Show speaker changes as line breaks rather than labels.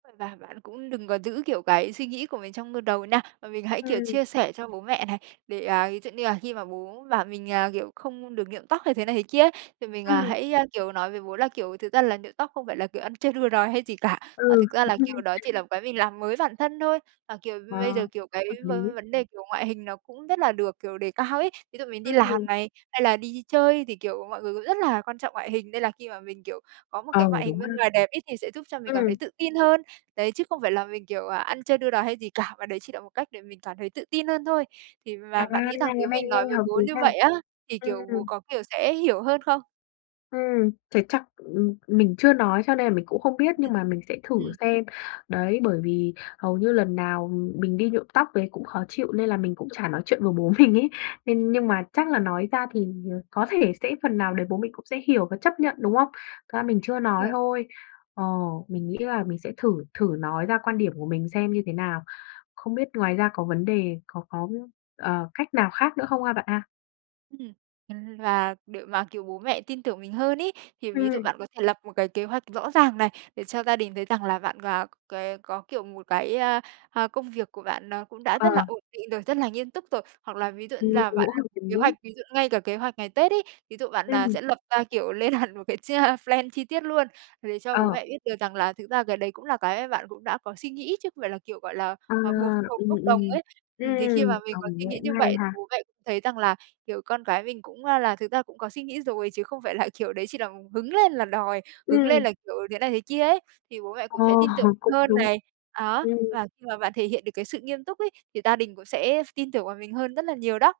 Và bạn cũng đừng có giữ, kiểu, cái suy nghĩ của mình trong, ơ, đầu nha, mà mình hãy, kiểu,
Ừm.
chia sẻ cho bố mẹ này, để, à, ví dụ như là khi mà bố bảo mình, à, kiểu không được nhuộm tóc hay thế này thế kia, thì mình
Ừm.
hãy, ơ, kiểu, nói với bố là, kiểu, thực ra là nhuộm tóc không phải là, kiểu, ăn chơi đua đòi hay gì cả, mà
Ừ,
thực ra
cũng
là,
hay.
kiểu, đó chỉ là một cái mình làm mới bản thân thôi, mà, kiểu, bây giờ,
Wow,
kiểu, cái
hợp
v
lý.
vấn đề, kiểu, ngoại hình nó cũng rất là được, kiểu, đề cao ấy. Ví dụ mình
Ư
đi
hừm.
làm này, hay là đi chơi thì, kiểu, mọi người cũng rất là quan trọng ngoại hình nên là khi mà mình, kiểu, có một cái
Ờ,
ngoại hình
đúng ha.
bên ngoài đẹp ấy, thì sẽ giúp cho mình cảm thấy
Ừm.
tự tin hơn. Đấy, chứ không phải là mình, kiểu, à, ăn chơi đua đòi hay gì cả mà đấy, chỉ là một cách để mình cảm thấy tự tin hơn thôi. Thì
À,
mà bạn nghĩ rằng
cái
nếu
này
mình nói
nhanh
với
hợp lý
bố như
nha.
vậy á, thì
Ừm,
kiểu bố
ừm.
có, kiểu, sẽ hiểu hơn không?
Ừm, thế chắc, ưm, mình chưa nói cho nên là mình cũng không biết,
Ừm,
nhưng mà mình sẽ thử
ừm.
xem. Đấy, bởi vì hầu như lần nào mình đi nhuộm tóc về cũng khó chịu nên là mình cũng chả nói chuyện với bố mình ấy nên nhưng mà chắc là nói ra thì có thể sẽ phần nào đấy bố mình cũng sẽ hiểu và chấp nhận, đúng không? Thực ra mình chưa nói
Rồi.
thôi. Ờ, mình nghĩ là mình sẽ thử thử nói ra quan điểm của mình xem như thế nào. Không biết ngoài ra có vấn đề có có, ờ, cách nào khác nữa không ha bạn ha?
Ừm, và để mà, kiểu, bố mẹ tin tưởng mình hơn ấy, thì ví dụ
Ừm.
bạn có thể lập một cái kế hoạch rõ ràng này để cho gia đình thấy rằng là bạn, à, cái có, kiểu, một cái, a, a, công việc của bạn nó cũng đã
Ờ.
rất là ổn định rồi, rất là nghiêm túc rồi. Hoặc là ví dụ như là bạn lập kế hoạch,
[unintelligible]
ví dụ ngay cả kế hoạch ngày Tết ấy, ví dụ, à, bạn
Ừm.
sẽ lập ra, kiểu, lên hẳn một cái chi plan chi tiết luôn về cho bố
Ờ.
mẹ biết được rằng là thực ra cái đấy cũng là cái bạn cũng đã có suy nghĩ chứ không phải là, kiểu, gọi là,
À,
bột bột
ừm,
bốc đồng
ừm,
ấy. Ừm, thì khi
ừm,
mà
[unintelligible]
mình có suy nghĩ
cũng
như
hay
vậy thì
ha.
bố mẹ cũng thấy rằng là, kiểu, con cái mình cũng là thực ra cũng có suy nghĩ rồi chứ không phải là, kiểu, đấy chỉ là hứng lên là đòi, hứng lên
Ừm.
là, kiểu, thế này thế kia ấy, thì bố mẹ
Ờ,
cũng sẽ tin tưởng
cũng
hơn
đúng.
này. Đó,
Ừm.
và khi mà bạn thể hiện được cái sự nghiêm túc ấy thì gia đình cũng sẽ ph tin tưởng vào mình hơn rất là nhiều đó.